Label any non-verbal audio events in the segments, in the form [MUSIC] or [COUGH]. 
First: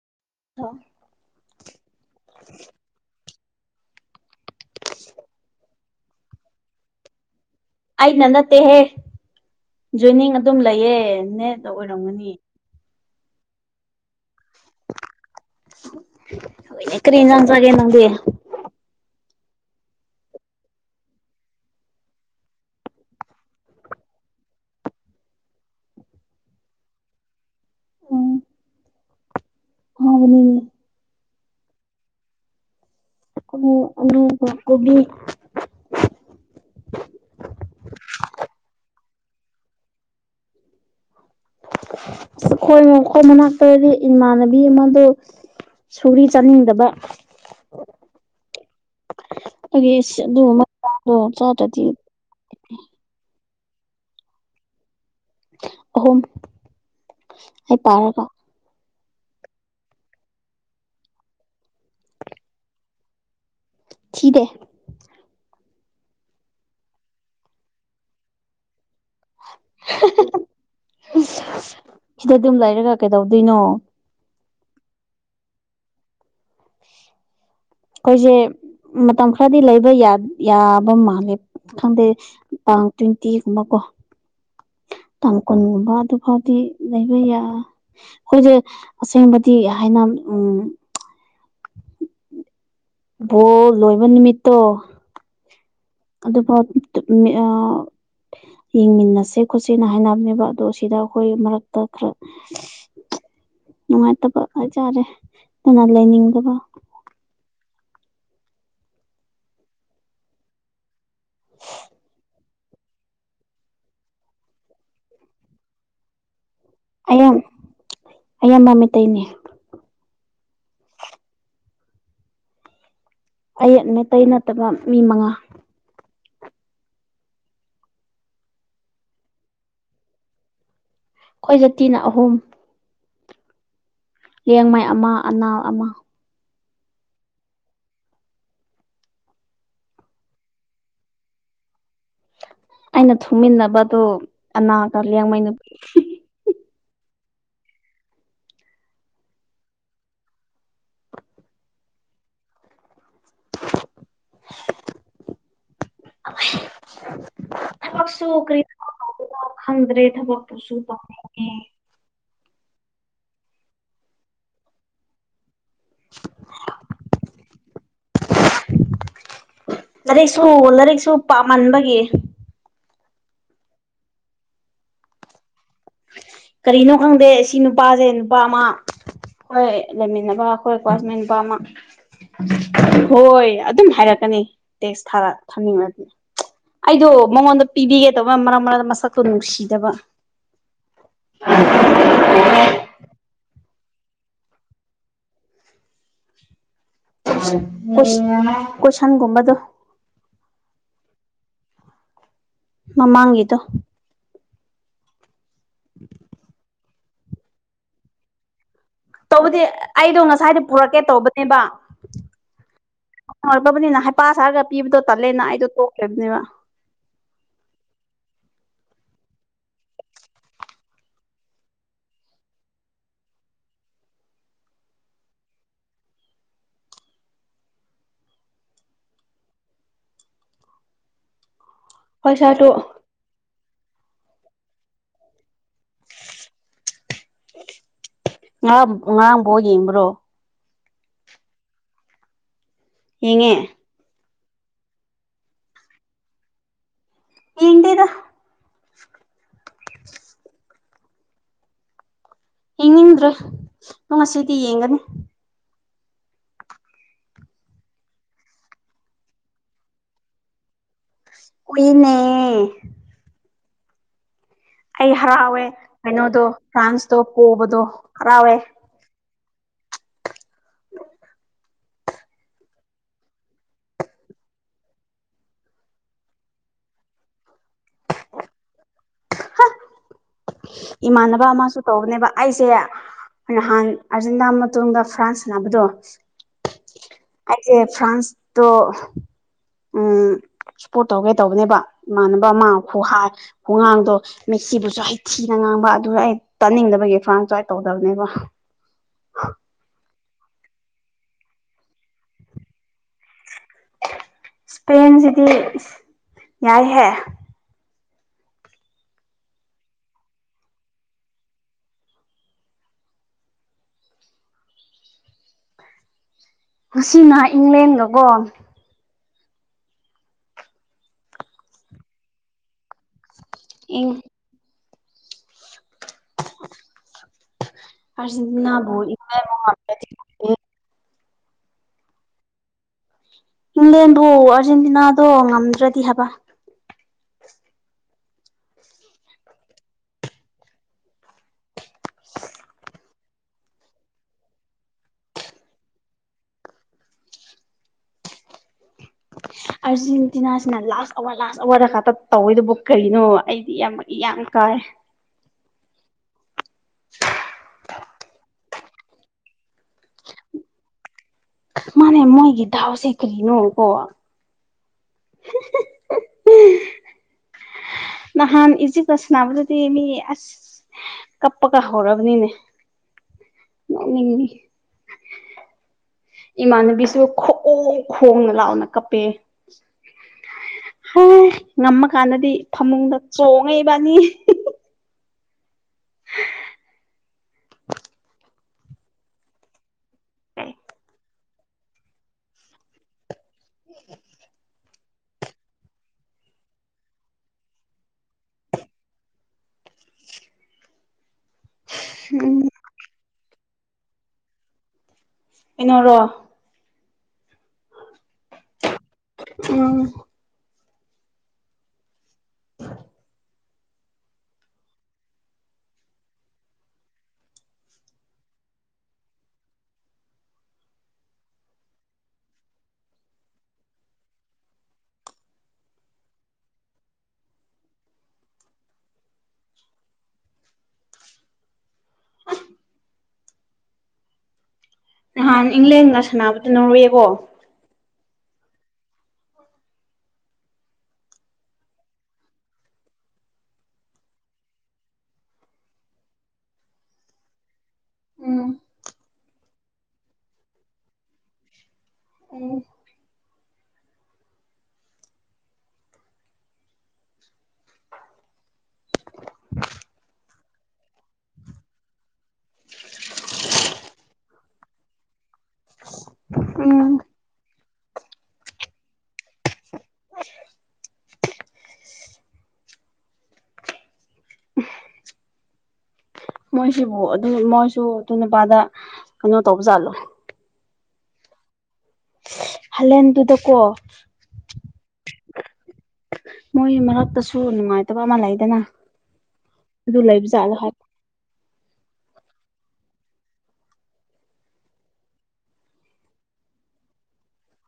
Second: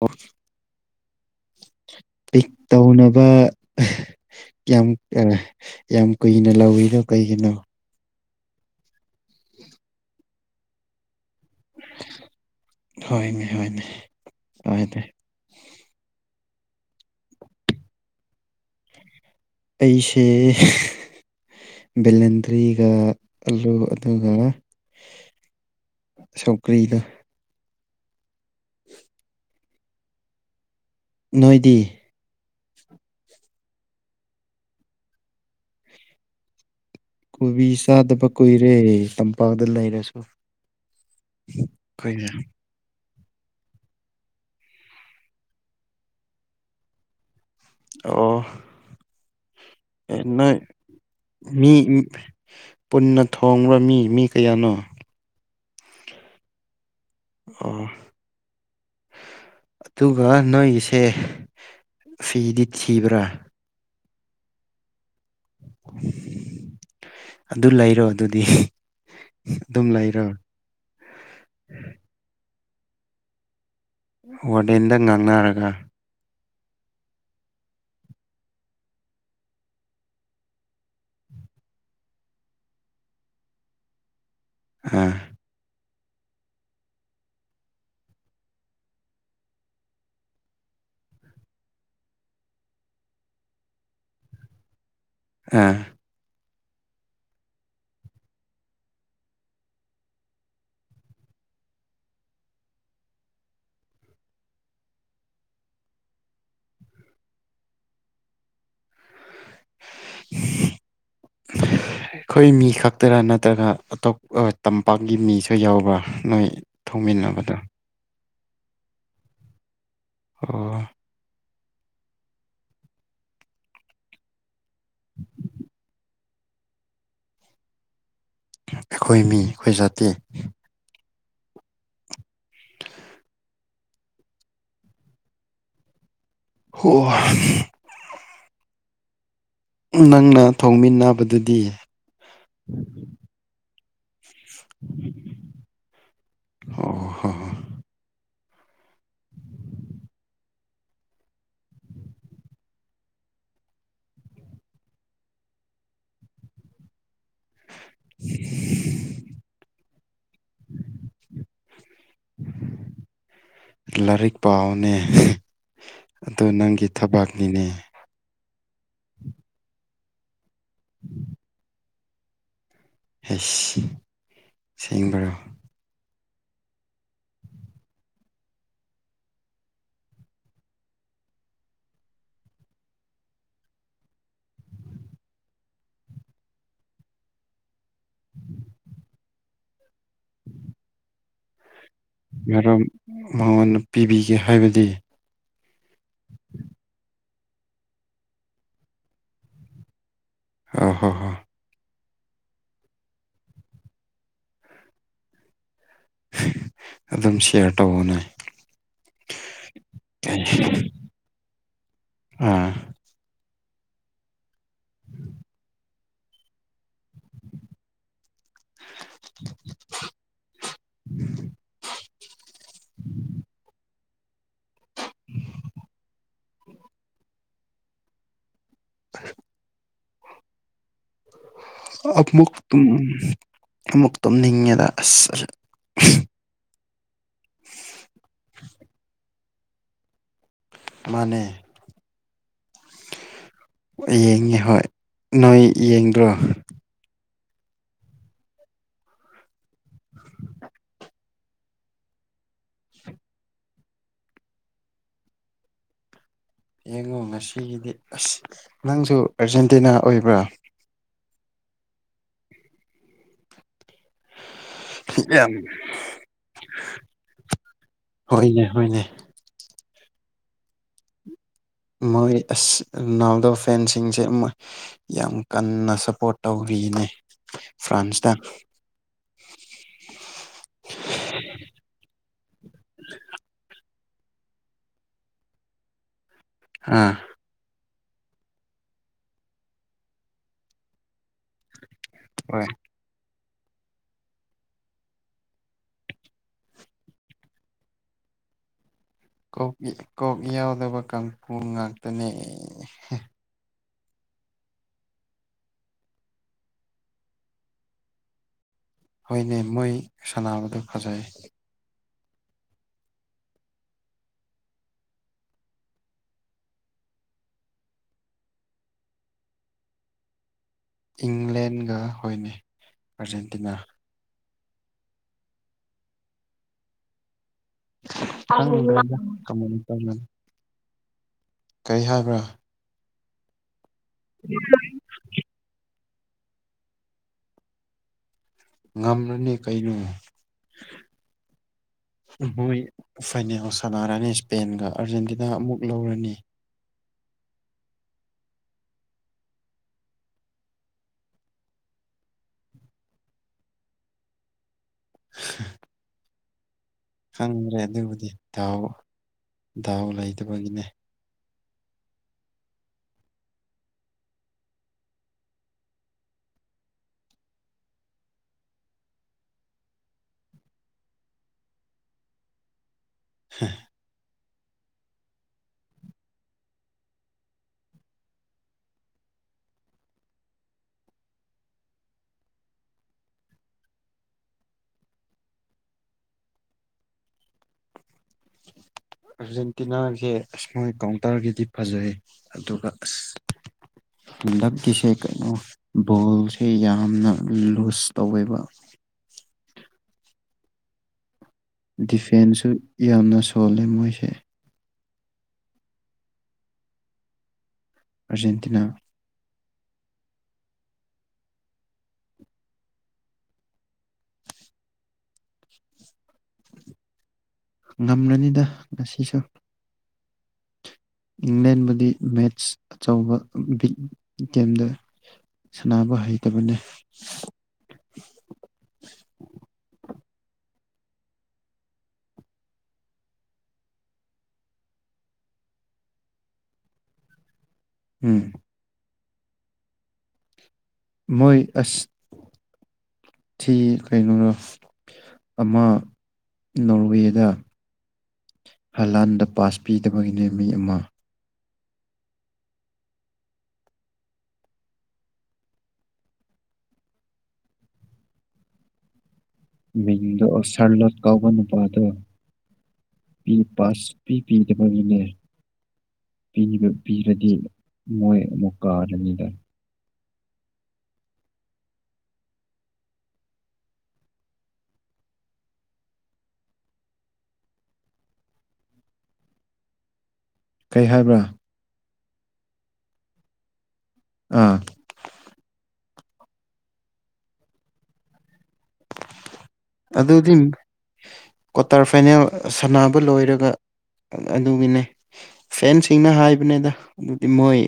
ꯑꯣ ꯂꯣ ꯏꯤꯛ ꯇꯧꯅꯕ ꯌꯥꯝ ꯑ ꯌꯥꯝ ꯀꯨꯏꯅ ꯂꯧꯋꯤꯅꯣ ꯀꯩꯒꯤꯅꯣ ꯑꯩꯅ ꯅꯠꯇꯦꯍꯦ ꯖꯣꯏꯅꯤꯡ ꯑꯗꯨꯝ ꯂꯩꯌꯦ ꯅꯦꯠꯅ ꯑꯣꯏꯔꯝꯒꯅꯤ ꯍꯣꯏꯅꯦ ꯍꯣꯏꯅꯦ ꯍꯣꯏꯅꯦ ꯀꯔꯤ ꯏꯟꯖꯥꯡ ꯆꯥꯒꯦ ꯅꯪꯗꯤ ꯑꯩꯁꯤ ꯕꯦꯂꯦꯟꯗ꯭ꯔꯤꯒ ꯑꯂꯨ ꯑꯗꯨꯒ ꯁꯧꯒ꯭ꯔꯤꯒ ꯑꯝ [UNINTELLIGIBLE] ꯅꯣꯏꯗꯤ ꯑꯂꯨ ꯑꯂꯨꯒ ꯀꯣꯕꯤ ꯀꯣꯕꯤ ꯆꯥꯗꯕ ꯀꯨꯏꯔꯦ ꯇꯝꯄꯥꯛꯗ ꯂꯩꯔꯁꯨ ꯐꯩꯅꯦ ꯈꯣꯏ ꯃꯈꯣꯏ ꯃꯅꯥꯛꯇꯗꯤ ꯏꯃꯥꯟꯅꯕꯤ ꯑꯃꯗꯨ ꯁꯣꯔꯤ ꯆꯥꯅꯤꯡꯗꯕ ꯑꯣ ꯑꯩꯒꯤ ꯑꯦ ꯑꯁ ꯅꯣꯏ ꯑꯗꯨꯒꯨꯝꯕ ꯆꯥꯗꯣ ꯃꯤ ꯆꯥꯗ꯭ꯔꯗꯤ ꯄꯨꯟꯅ ꯊꯣꯡꯕ꯭ꯔ ꯃꯤ ꯃꯤ ꯀꯌꯥꯅꯣ ꯑꯍꯨꯝ ꯑꯩ ꯑꯝ ꯄꯥꯔꯒ ꯑꯗꯨꯒ ꯅꯣꯏꯒꯤꯁꯦ ꯐꯤꯗꯤ ꯊꯤꯕ꯭ꯔꯥ ꯊꯤꯗꯦ ꯑꯗꯨ ꯂꯩꯔꯣ ꯑꯗꯨꯗꯤ ꯑꯗꯨꯝ ꯂꯩꯔꯣ ꯑ ꯁꯤꯗ ꯑꯗꯨꯝ ꯂꯩꯔꯒ ꯀꯩꯗꯧꯗꯣꯏꯅꯣ ꯋꯥꯔꯗꯦꯟꯗ ꯉꯥꯡꯅꯔꯒ ꯑꯩꯈꯣꯏꯁꯦ ꯃꯇꯝ ꯈꯔꯗꯤ ꯂꯩꯕ ꯌꯥꯕ ꯃꯥꯜꯂꯦ ꯈꯪꯗꯦ ꯇꯥꯡ ꯇ꯭ꯋꯦꯟꯇꯤꯒꯨꯝꯕ ꯀꯣ ꯑ ꯇꯥꯡ ꯀꯨꯟꯒꯨꯝꯕ ꯑꯗꯨꯐꯥꯎꯗꯤ ꯂꯩꯕ ꯌꯥ ꯑꯩꯈꯣꯏꯁꯦ ꯑꯁꯦꯡꯕꯗꯤ ꯍꯥꯏꯅ ꯎꯝ ꯕꯣ ꯂꯣꯏꯕ ꯅꯨꯃꯤꯠꯇꯣ ꯑꯥ ꯑꯗꯨꯐꯥꯎ ꯇꯨ ꯃꯤ ꯑ ꯌꯦꯡꯃꯤꯟꯅꯁꯦ ꯈꯣꯠꯁꯦꯅ ꯍꯥꯏꯅꯕꯅꯦꯕ ꯑꯗꯣ ꯁꯤꯗ ꯑꯩꯈꯣꯏ ꯃꯔꯛꯇ ꯈꯔ ꯅꯨꯡꯉꯥꯏꯇꯕ ꯍꯥꯏꯇꯥꯔꯦ ꯄꯨꯟꯅ ꯂꯩꯥꯅꯤꯡꯗꯕ [UNINTELLIGIBLE] ꯑꯩꯈꯣꯏ ꯃꯤ ꯈꯛꯇꯔꯥ ꯅꯠꯇ꯭ꯔꯒ ꯑꯇꯣꯞ ꯑ ꯇꯝꯄꯥꯛꯀꯤ ꯃꯤꯁꯨ ꯌꯥꯎꯕ꯭ꯔꯥ ꯅꯣꯏ ꯑꯌꯥꯝ ꯊꯣꯡꯃꯤꯟꯅꯕꯗꯣ ꯑꯌꯥꯝꯕ ꯃꯩꯇꯩꯅꯦ ꯑꯣ ꯑꯌꯦꯠꯃꯩꯇꯩ ꯅꯠꯇꯕ ꯃꯤ ꯃꯉꯥ ꯑꯩꯈꯣꯏ ꯃꯤ ꯑꯩꯈꯣꯏ ꯖꯥꯇꯤ ꯑꯩꯈꯣꯏ ꯖꯥꯇꯤꯅ ꯑꯍꯨꯝ ꯌꯦꯡꯉꯥꯏ ꯑꯃ ꯑꯅꯥ ꯑꯃ ꯍ ꯅꯪꯅ ꯊꯧꯃꯤꯟꯅꯕꯗꯨꯗꯤ ꯑꯩꯅ ꯊꯨꯝꯃꯤꯟꯅꯕꯗꯨꯣ ꯑꯅꯥꯒ ꯂꯡꯉꯩ ꯅꯨꯄꯤ ꯑꯣ ꯍ ꯑ ꯊꯕꯛꯁꯨ ꯀꯔꯤ ꯈꯪꯗ꯭ꯔꯦ ꯊꯕꯛꯇꯨꯁꯨ ꯇꯧꯅꯤꯡꯉꯦ ꯎꯝ ꯂꯥꯏꯔꯤꯛ ꯄꯅꯦ ꯑ ꯅꯪꯒꯤ ꯊꯕꯛꯅꯤꯅꯦ ꯂꯥꯏꯔꯤꯛꯁꯨ ꯂꯥꯏꯔꯤꯛꯁꯨ ꯄꯥꯝꯃꯟꯕꯒꯤ ꯍꯁ ꯁꯦꯡꯕꯔꯣ ꯀꯔꯤꯅꯣ ꯈꯪꯗꯦ ꯁꯤ ꯅꯨꯄꯥꯁꯦ ꯅꯨꯄꯥ ꯑꯃ ꯍꯣꯏ ꯂꯩꯃꯤꯟꯅꯕ ꯑꯩꯈꯣꯏ ꯀ꯭ꯋꯥꯆꯃ ꯅꯨꯄꯥ ꯑꯃ ꯍꯣꯏ ꯑꯗꯨꯝ ꯍꯥꯏꯔꯛꯀꯅꯤ ꯇꯦꯛꯁ ꯊꯥꯔ ꯊꯝꯅꯤꯡꯉꯒ ꯑꯩꯗꯣ ꯃꯉꯣꯟꯗ ꯄꯤꯕꯤꯒꯦꯗꯕ ꯃꯔꯛ ꯃꯔꯛꯇ ꯃꯁꯛꯇꯣ ꯅꯨꯡꯁꯤꯗꯕ ꯃꯔꯝ ꯃꯉꯣꯟꯗ ꯄꯤꯕꯤꯒꯦ ꯍꯥꯏꯕꯗꯤ ꯀ ꯀꯁꯟꯒꯨꯝꯕꯗꯨꯣ ꯍ ꯍꯣ ꯍꯣ ꯃꯃꯥꯡꯒꯤꯗꯣ ꯎꯝ ꯑꯗꯨꯝ ꯁꯤꯌꯥꯔ ꯇꯧꯕꯅꯦ ꯇꯧꯕꯗꯤ ꯑꯩꯗꯣ ꯉꯁꯥꯏꯗꯤ ꯄꯨꯔꯛꯀꯦ ꯇꯧꯕꯅꯦꯕ ꯑꯥ ꯑꯣꯏꯔꯛꯛꯇꯕꯅꯤꯅ ꯍꯥꯏꯄꯥ ꯁꯥꯔꯒ ꯄꯤꯕꯗꯣ ꯇꯜꯂꯦꯅ ꯑꯩꯗꯣ ꯇꯣꯛꯕꯅꯦꯕ [INAUDIBLE] [INAUDIBLE] [INAUDIBLE] ꯍꯣꯏ ꯑꯞꯃ ꯁꯥꯔꯗꯣ ꯑꯃꯨꯛ ꯇꯨꯝꯅꯤꯡꯉꯦꯗ ꯑꯁ ꯑꯁ ꯋꯥ ꯋꯥ ꯕ ꯌꯦꯕ꯭ꯔꯣ ꯃꯥꯅꯦ ꯌꯦꯡꯉꯦ ꯌꯦꯡꯉꯤ ꯍꯣꯏ ꯅꯣꯏ ꯌꯦꯡꯗ꯭ꯔꯣ ꯌꯦꯟꯗꯤꯗ ꯍꯡꯅꯤꯡꯗ꯭ꯔꯦ ꯑꯗꯨꯣ ꯉꯁꯤꯗꯤ ꯌꯦꯡꯒꯅꯤ ꯌꯦꯡꯉꯣ ꯉꯁꯤꯒꯤꯗꯤ ꯑꯁ ꯅꯪꯁꯨ ꯑꯔꯖꯦꯟꯇꯤꯅꯥ ꯑꯣꯏꯕ꯭ꯔꯥ ꯏꯏꯅꯦ ꯑꯩ ꯌꯥꯝ ꯍꯔꯥꯎꯋꯦ ꯀꯩꯅꯣꯗꯣ ꯐ꯭ꯔꯥꯟꯁꯇꯣ ꯄꯣꯕꯗꯣ ꯍꯔꯥꯎꯋꯦ ꯑꯩꯣꯏꯅꯦ ꯃꯣꯏ ꯑꯁꯅꯥꯜꯗꯣ ꯐꯦꯟꯁꯤꯡꯁꯦꯣꯏ ꯌꯥꯝ ꯀꯟꯅ ꯁꯞꯄꯣꯔꯠ ꯇꯧꯔꯤꯅꯦ ꯐ꯭ꯔꯥꯟꯁꯇ ꯏꯃꯥꯟꯅꯕ ꯑꯃꯁꯨ ꯇꯧꯕꯅꯦꯕ ꯑꯩꯁꯦ ꯍꯥꯟ ꯑꯥꯔꯖꯦꯟꯇꯅꯥ ꯃꯇꯨꯡꯗ ꯐ꯭ꯔꯥꯟꯁ ꯕꯗꯣ ꯑꯥ ꯑꯩꯁꯦ ꯐ꯭ꯔꯥꯟꯁꯇꯣ ꯎꯝ ꯁꯄꯣꯔꯠ ꯇꯧꯒꯦ ꯇꯧꯕꯅꯦꯕ ꯏꯃꯥꯟꯅꯕ ꯍꯣꯏ ꯑꯃꯈꯨ ꯍꯥꯏ ꯍꯨꯉꯥꯡꯗꯣ ꯃꯦꯛꯁꯤꯕꯨꯁꯨ ꯍꯩ ꯊꯤꯅ ꯉꯥꯡꯕ ꯑꯗꯨ ꯑꯩ ꯇꯥꯅꯤꯡꯗꯕꯒꯤ ꯈꯧꯔꯥꯡ ꯇꯥꯏ ꯇꯧꯗꯕꯅꯦꯕꯣ ꯀꯣꯛ ꯀꯣꯛ ꯌꯥꯎꯗꯕ ꯀꯥꯡꯕꯨꯨ ꯉꯥꯛꯇꯅꯦ ꯏꯁꯄꯦꯟꯁꯤꯗꯤ ꯌꯥꯏꯍꯦ ꯍꯣꯏꯅꯦ ꯃꯣꯏ ꯁꯥꯟꯅꯕꯗꯨꯣ ꯐꯖꯩ ꯀꯁꯤ ꯅꯍꯥꯛ ꯏꯪꯂꯦꯟꯒꯀꯣ ꯏꯪꯂꯦꯟꯒ ꯍꯣꯏꯅꯤ ꯑꯥꯔꯖꯦꯟꯇꯤꯅꯥ ꯏꯪ ꯑꯔꯖꯦꯟꯇꯤꯅꯥꯕꯨ ꯏ ꯈꯪꯗ꯭ꯔꯦꯗ [UNINTELLIGIBLE] [UNINTELLIGIBLE] ꯀꯩ ꯍꯥꯏꯕ꯭ꯔꯥ ꯏꯪꯂꯦꯟꯕꯨ ꯑꯥꯔꯖꯦꯟꯇꯤꯅꯥꯗꯣ ꯉꯝꯗ꯭ꯔꯗꯤ ꯍꯥꯏꯕ ꯉꯝꯂꯅꯤ ꯀꯩꯅꯣ ꯃꯣꯏ ꯐꯥꯏꯅꯦꯜ ꯁꯥꯟꯅꯔꯅꯤ ꯏꯁꯄꯦꯟꯒ ꯑꯥꯔꯖꯦꯟꯇꯤꯅꯥ ꯑꯃꯨꯛ ꯂꯧꯔꯅꯤ ꯑꯥꯔꯖꯦꯟꯇꯤꯅꯥꯁꯤꯅ ꯂꯥꯁ ꯑꯋꯥꯔ ꯂꯥꯁ ꯑꯋꯥꯔꯗ ꯈꯛꯇ ꯇꯧꯋꯦꯗꯨꯕꯨ ꯀꯔꯤꯅꯣ ꯑꯩꯗꯤ ꯌꯥꯝ ꯌꯥꯝ ꯀꯥꯏ [INAUDIBLE] ꯈꯪꯗꯔꯦ ꯑꯗꯨꯕꯨꯗꯤ ꯗꯥꯎ ꯗꯥꯎ ꯂꯩꯇꯕꯒꯤꯅꯦ ꯃꯥꯅꯦ ꯃꯣꯏꯒꯤ ꯗꯥꯎꯁꯦ ꯀꯔꯤꯅꯣ ꯀꯣ [INAUDIBLE] ꯅꯍꯥꯟ ꯏꯖꯤꯞꯀ ꯁꯥꯅꯕꯗꯨꯗꯤ ꯃꯤ ꯑꯁ ꯀꯞꯄꯀ ꯍꯧꯔꯕꯅꯤꯅꯦ ꯅꫭꯛꯅꯤꯡ ꯏ ꯏꯃꯥꯟꯅꯕꯤꯁꯨ ꯈꯣꯛꯎ ꯈꯣꯡꯅ ꯂꯥꯎꯅ ꯀꯞꯄꯦ ꯍ ꯉꯝꯃꯀꯥꯟꯗꯗꯤ ꯐꯃꯨꯡꯗ ꯆꯣꯡꯉꯑꯦꯏꯕꯅꯤ ꯑꯥꯔꯖꯦꯟꯇꯤꯅꯥꯁꯦ ꯑꯁ ꯃꯣꯏ ꯀꯥꯎꯟꯇꯔꯒꯤꯗꯤ ꯐꯖꯩ ꯑꯗꯨꯒ ꯑꯁ [UNINTELLIGIBLE] ꯀꯁꯦ ꯀꯩꯅꯣ ꯕꯣꯜꯁꯦ ꯌꯥꯝꯅ ꯂꯨꯖ ꯇꯧꯋꯦꯕ ꯎꯝ ꯗꯤꯐꯦꯟꯁꯨ ꯌꯥꯝꯅ ꯁꯣꯜꯂꯦ ꯃꯣꯏꯁꯦ ꯀꯩꯅꫭꯔꯣ ꯑꯔꯖꯦꯟꯇꯤꯅꯥ ꯎꯝ ꯉꯝꯂꯅꯤꯗ ꯉꯁꯤꯁꯨ ꯏꯪꯂꯦꯟꯕꯨꯗꯤ ꯃꯦꯠꯁ ꯑꯆꯧꯕ ꯕꯤꯠ [UNINTELLIGIBLE] ꯒꯦꯝꯗ ꯁꯥꯟꯅꯕ ꯍꯩꯇꯕꯅꯦ ꯅꯍꯥꯟ ꯏꯪꯂꯦꯟꯒ ꯁꯥꯟꯅꯕꯗꯨ ꯅꯣꯔꯋꯦꯀꫭ ꯎꯝ ꯃꯣꯏ ꯑꯁ ꯊꯤ ꯀꯩꯅꯣꯔꯣ ꯑꯃ ꯅꯣꯔꯋꯦꯗ ꯎꯝ ꯍꯂꯥꯟꯗ ꯄꯥꯁ ꯄꯤꯗꯕꯒꯤꯅꯦ ꯃꯤ ꯑꯃ ꯑꫭ ꯃꯤꯡꯗꯣ ꯑꯔꯁꯔ ꯂꯣ ꯀꯥꯎꯕ ꯅꯨꯄꯥ ꯑꯗꯣ ꯄꯤ ꯄꯥꯁ ꯄꯤ ꯄꯤꯗꯕꯒꯤꯅꯦ ꯎꯝ ꯄꯤꯔꯗꯤ ꯃꯣꯏ ꯑꯃꯨꯛ ꯀꯥꯔꯅꯤꯗ ꯃꯣꯏꯁꯤꯕꯨ ꯑꯗꯨ ꯃꯣꯏꯁꯨ ꯑꯗꯨ ꯅꯨꯄꯥꯗ ꯀꯩꯅꯣ ꯇꯧꯕꯖꯥꯠꯂꯣ ꯀꯩ ꯍꯥꯏꯕ꯭ꯔꯥ ꯍꯂꯦꯟꯗꯨꯗꯀꯣ ꯑꯥ ꯃꯣꯏ ꯃꯔꯛꯇꯁꯨ ꯅꯨꯡꯉꯥꯏꯇꯕ ꯑꯃ ꯂꯩꯗꯅ ꯑꯗꯨ ꯂꯩꯕ ꯑꯗꯨꯗꯤ ꯖꯥꯠꯂꯥ ꯍꯥꯏ ꯀ꯭ꯋꯥꯇꯔ ꯐꯥꯏꯅꯦꯜ ꯁꯥꯟꯅꯕ ꯂꯣꯏꯔꯒ ꯑꯗꯨꯒꯤꯅꯦ ꯐꯦꯟꯁꯤꯡꯅ ꯍꯥꯏꯕꯅꯤꯗ ꯑꯗꯨꯗꯤ ꯃꯣꯏ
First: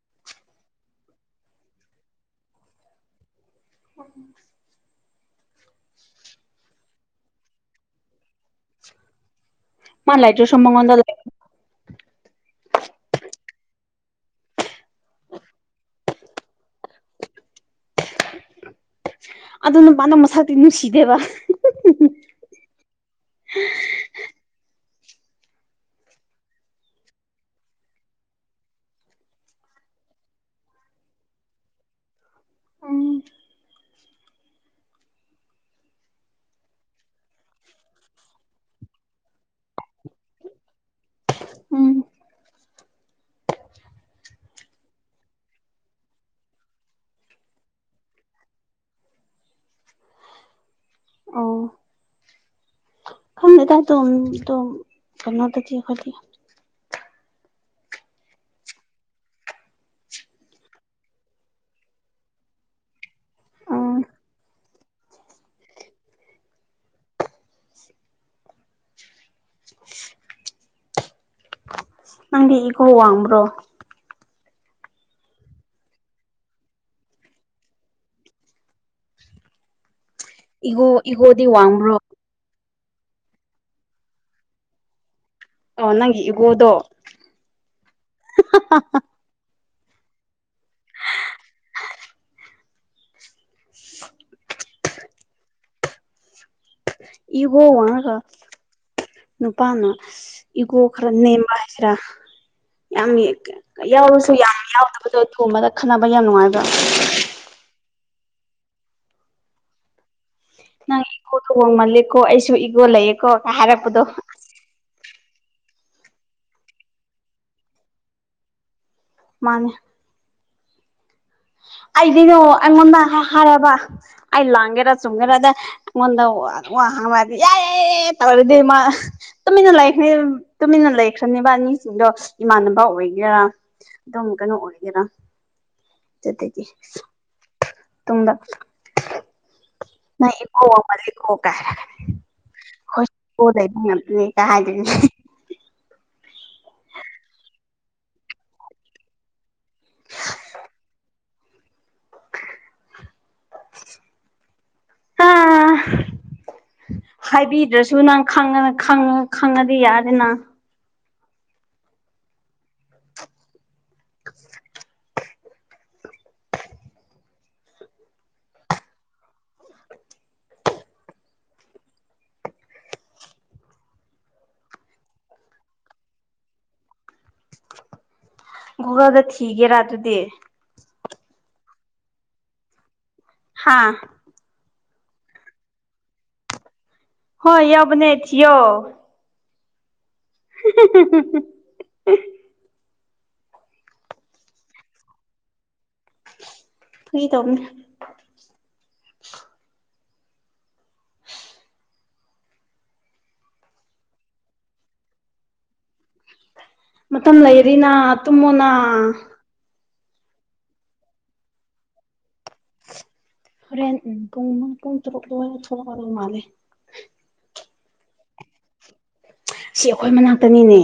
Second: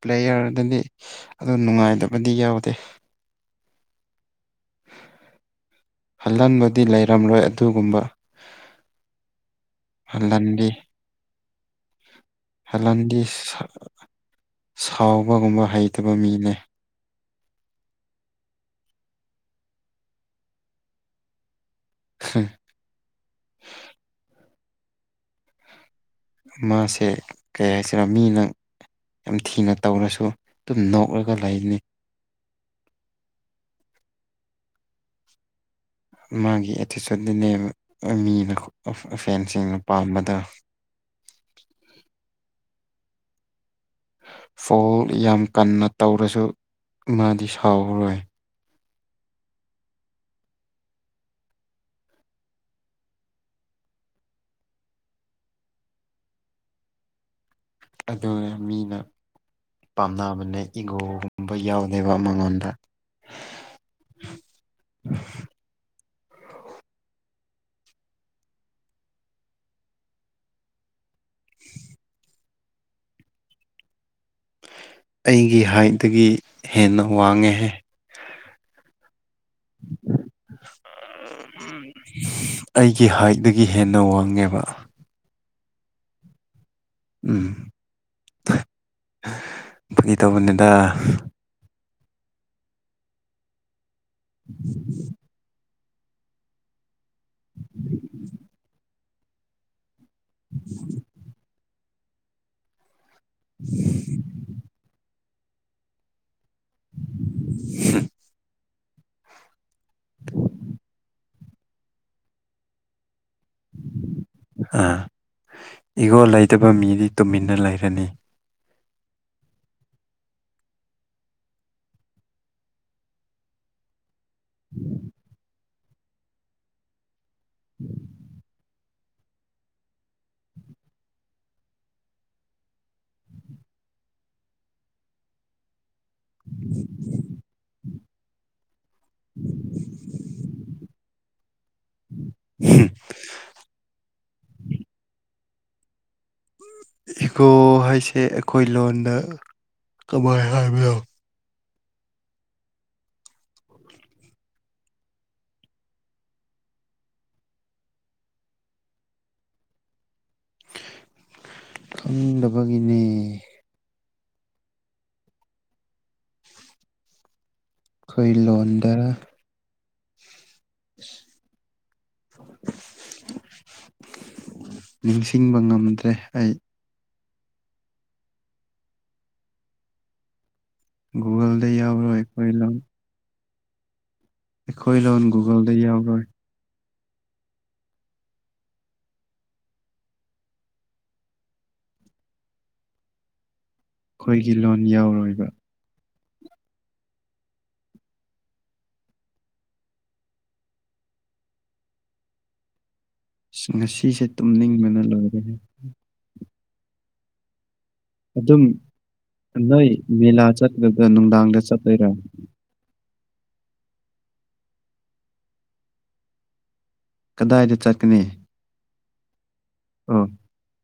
ꯄ꯭ꯂꯦꯌꯥꯔꯗꯗꯤ ꯑꯗꯨ ꯅꯨꯡꯉꯥꯏꯇꯕꯗꯤ ꯌꯥꯎꯗꯦ [UNINTELLIGIBLE] ꯍꯜꯂꯥꯟꯕꯨꯗꯤ ꯂꯩꯔꯝꯂꯣꯏ ꯑꯗꯨꯒꯨꯝꯕ [INAUDIBLE] ꯃꯥ ꯂꯥꯏꯇ꯭ꯔꯁꯨ ꯍꯜꯍꯟꯗꯤ ꯃꯒꯣꯟꯗ ꯍꯜꯂꯥꯟꯗꯤ ꯁꯥꯎꯕꯒꯨꯝꯕ ꯍꯩꯇꯕ ꯃꯤꯅꯦ ꯑꯗꯨ ꯅꯨꯄꯥꯗꫭ ꯃꯁꯛꯇꯤ ꯅꯨꯡꯁꯤꯗꯦꯕ ꯃꯥꯁꯦ ꯀꯩ ꯍꯥꯏꯁꯤꯔꯣ ꯃꯤꯅꯪ ꯌꯥꯝ ꯊꯤꯅ ꯇꯧꯔꯁꯨ ꯑꯗꯨꯝ ꯅꯣꯛꯂꯒ ꯂꯩꯅꯤ ꯑꯝ ꯃꯥꯒꯤ ꯑꯦꯇꯤꯆꯨꯠꯇꯅꯦꯕ ꯃꯤꯅ ꯐꯦꯟꯁꯤꯡꯅ ꯄꯥꯝꯕꯗ ꯎꯝ ꯐꯣꯜ ꯌꯥꯝ ꯀꯟꯅ ꯇꯧꯔꯁꯨ ꯃꯥꯗꯤ ꯁꯥꯎꯔꯣꯏ ꯑꯣ ꯈꯝꯗꯦꯗ ꯗꯣꯝ ꯗꯣꯝ ꯐꯝꯅꯗꯗꯤ ꯈꯣꯗꯤ ꯑꯗꯨ ꯃꯤꯅ ꯄꯥꯝꯅꯕꯅꯦ ꯏꯒꯣꯒꯨꯝꯕ ꯌꯥꯎꯗꯦꯕ ꯃꯉꯣꯟꯗ ꯎꯝ ꯅꯪꯗꯤ ꯏꯒꯣ ꯋꯥꯡꯕ꯭ꯔꯣ ꯑꯩꯒꯤ ꯍꯥꯏꯠꯇꯒꯤ ꯍꯦꯟꯅ ꯋꯥꯡꯉꯦꯍ ꯏꯒꯣ ꯏꯒꯗꯤ ꯋꯥꯡ꯭ꯔꯣ ꯑꯩꯒꯤ ꯍꯥꯏꯠꯇꯒꯤ ꯍꯦꯟꯅ ꯋꯥꯡꯉꯦꯕ ꯑꯣ ꯅꯪ ꯏꯒꯣꯗꯣ ꯎꯝ ꯀꯩ ꯇꯧꯕꯅꯤꯗ [UNINTELLIGIBLE] ꯎꯝ ꯏꯒꯣ ꯋꯥꯒ ꯅꯨꯄꯥꯅ ꯏꯒꯣ ꯈꯔ ꯅꯦꯝꯕ ꯈꯔ ꯌꯥꯝ ꯌꯥꯎꯁꯨ ꯌꯥꯎ ꯑꯗꯣ ꯊꯣꯡꯕꯗ ꯈꯟꯅꯕ ꯌꯥꯝ ꯅꯨꯡꯉꯥꯏꯕ ꯍ [UNINTELLIGIBLE] ꯅꯪ ꯏꯒꯣꯗꯨ ꯍꯣꯡꯃꯜꯂꯦꯀꯣ ꯑꯩꯁꯨ ꯏꯒꯣ ꯂꯩꯌꯦꯀꯣ ꯍꯥꯏꯔꯛꯄꯗꯣ ꯑꯥ ꯏꯒꯣ ꯂꯩꯇꯕ ꯃꯤꯗꯤ ꯇꯨꯃꯤꯟꯅ ꯂꯩꯔꯅꯤ ꯃꯥꯅꯦ ꯑꯩꯗꯤ ꯅ ꯑꯩꯉꯣꯟꯗ ꯍꯥꯏꯔꯕ ꯑꯩ ꯂꯥꯡꯒꯦꯔ ꯆꯨꯝꯒꯦꯔꯗ ꯃꯗ ꯋꯥ ꯍꯪꯂꯗꯤ ꯌꯥ ꯌꯥ ꯌꯥꯏ ꯇꯧꯔꯗꯤ ꯃꯥ ꯇꯨꯃꯤꯟꯅ ꯂꯩꯈ꯭ꯔꯦ ꯇꯨꯃꯤꯟꯅ ꯂꯩꯈ꯭ꯔꯅꯦꯕ ꯑꯅꯤꯁꯤꯡꯗꯣ ꯏꯃꯥꯟꯅꯕ ꯑꯣꯏꯒꯦꯔꯥ ꯑꯗꯨꯝ ꯀꯩꯅꯣ ꯑꯣꯏꯒꯦꯔꯥ ꯑꯗꯨꯇꯗꯒꯤ ꯇꯨꯡꯗ [UNINTELLIGIBLE] ꯅꯪ ꯏꯒꯣ ꯋꯥꯡꯃꯜꯂꯤꯀꯣ ꯀꯥꯏꯔ ꯈꯁꯗ ꯀꯖ [UNINTELLIGIBLE] ꯏꯒꯣ ꯍꯥꯏꯁꯦ ꯑꯩꯈꯣꯏ ꯂꯣꯟꯗ ꯀꯃꯥꯏ ꯍꯥꯏꯕꯅꯣ [UNINTELLIGIBLE] ꯑꯥ ꯍꯥꯏꯕꯤꯗ꯭ꯔꯁꯨ ꯅꯪ ꯈꯪꯉꯗꯤ ꯌꯥꯗꯦ ꯅꯪ ꯈꯪꯗꯕꯒꯤꯅꯦ [UNINTELLIGIBLE] ꯑꯩꯈꯣꯏ ꯂꯣꯟꯗ [UNINTELLIGIBLE] ꯅꯤꯡꯁꯤꯡꯕ ꯉꯝꯗ꯭ꯔꯦ ꯑꯩ ꯒꯨꯒꯜꯗ ꯊꯤꯒꯦꯔꯥ ꯑꯗꯨꯗꯤ ꯒꯨꯨꯒꯜꯗ ꯌꯥꯎꯔꯣꯏ ꯑꯩꯈꯣꯏ ꯂꯣꯟ ꯍꯥꯥ ꯑꯩꯈꯣꯏ ꯂꯣꯟ ꯒꯨꯒꯜꯗ ꯌꯥꯎꯔꯣꯏ ꯍꯣꯏ ꯌꯥꯎꯕꯅꯦ ꯊꯧꯌꯣ [UNINTELLIGIBLE] ꯑꯩꯈꯣꯏꯒꯤ ꯂꯣꯟ ꯌꯥꯎꯔꯣꯏꯕ ꯍ ꯇꯧꯅꯦ ꯑ ꯉꯁꯤꯁꯦ ꯇꯨꯝꯅꯤꯡꯕꯅ ꯂꯣꯏꯔꯦ ꯃꯇꯝ ꯂꯩꯔꯤꯅ ꯑꯗꯨꯝ ꯇꯨꯝꯃꯣꯅ ꯅꯣꯏ ꯃꯦꯂꯥ ꯆꯠꯂꯗ ꯅꯨꯡꯗꯥꯡꯗ ꯆꯠꯇꯠꯇꯣꯏꯔꯥ ꯍꯣꯔꯦꯟ ꯎꯝ ꯄꯨꯡ ꯄꯨꯡ ꯇꯔꯨꯛ ꯂꯣꯏꯔ ꯊꯣꯛꯛꯗ ꯃꯥꯜꯂꯦ ꯀꯗꯥꯏꯗ ꯆꯠꯀꯅꯤ ꯁꯤ ꯑꯩꯈꯣꯏ ꯑꯣ ꯃꯅꯥꯛꯇꯅꯤꯅꯦ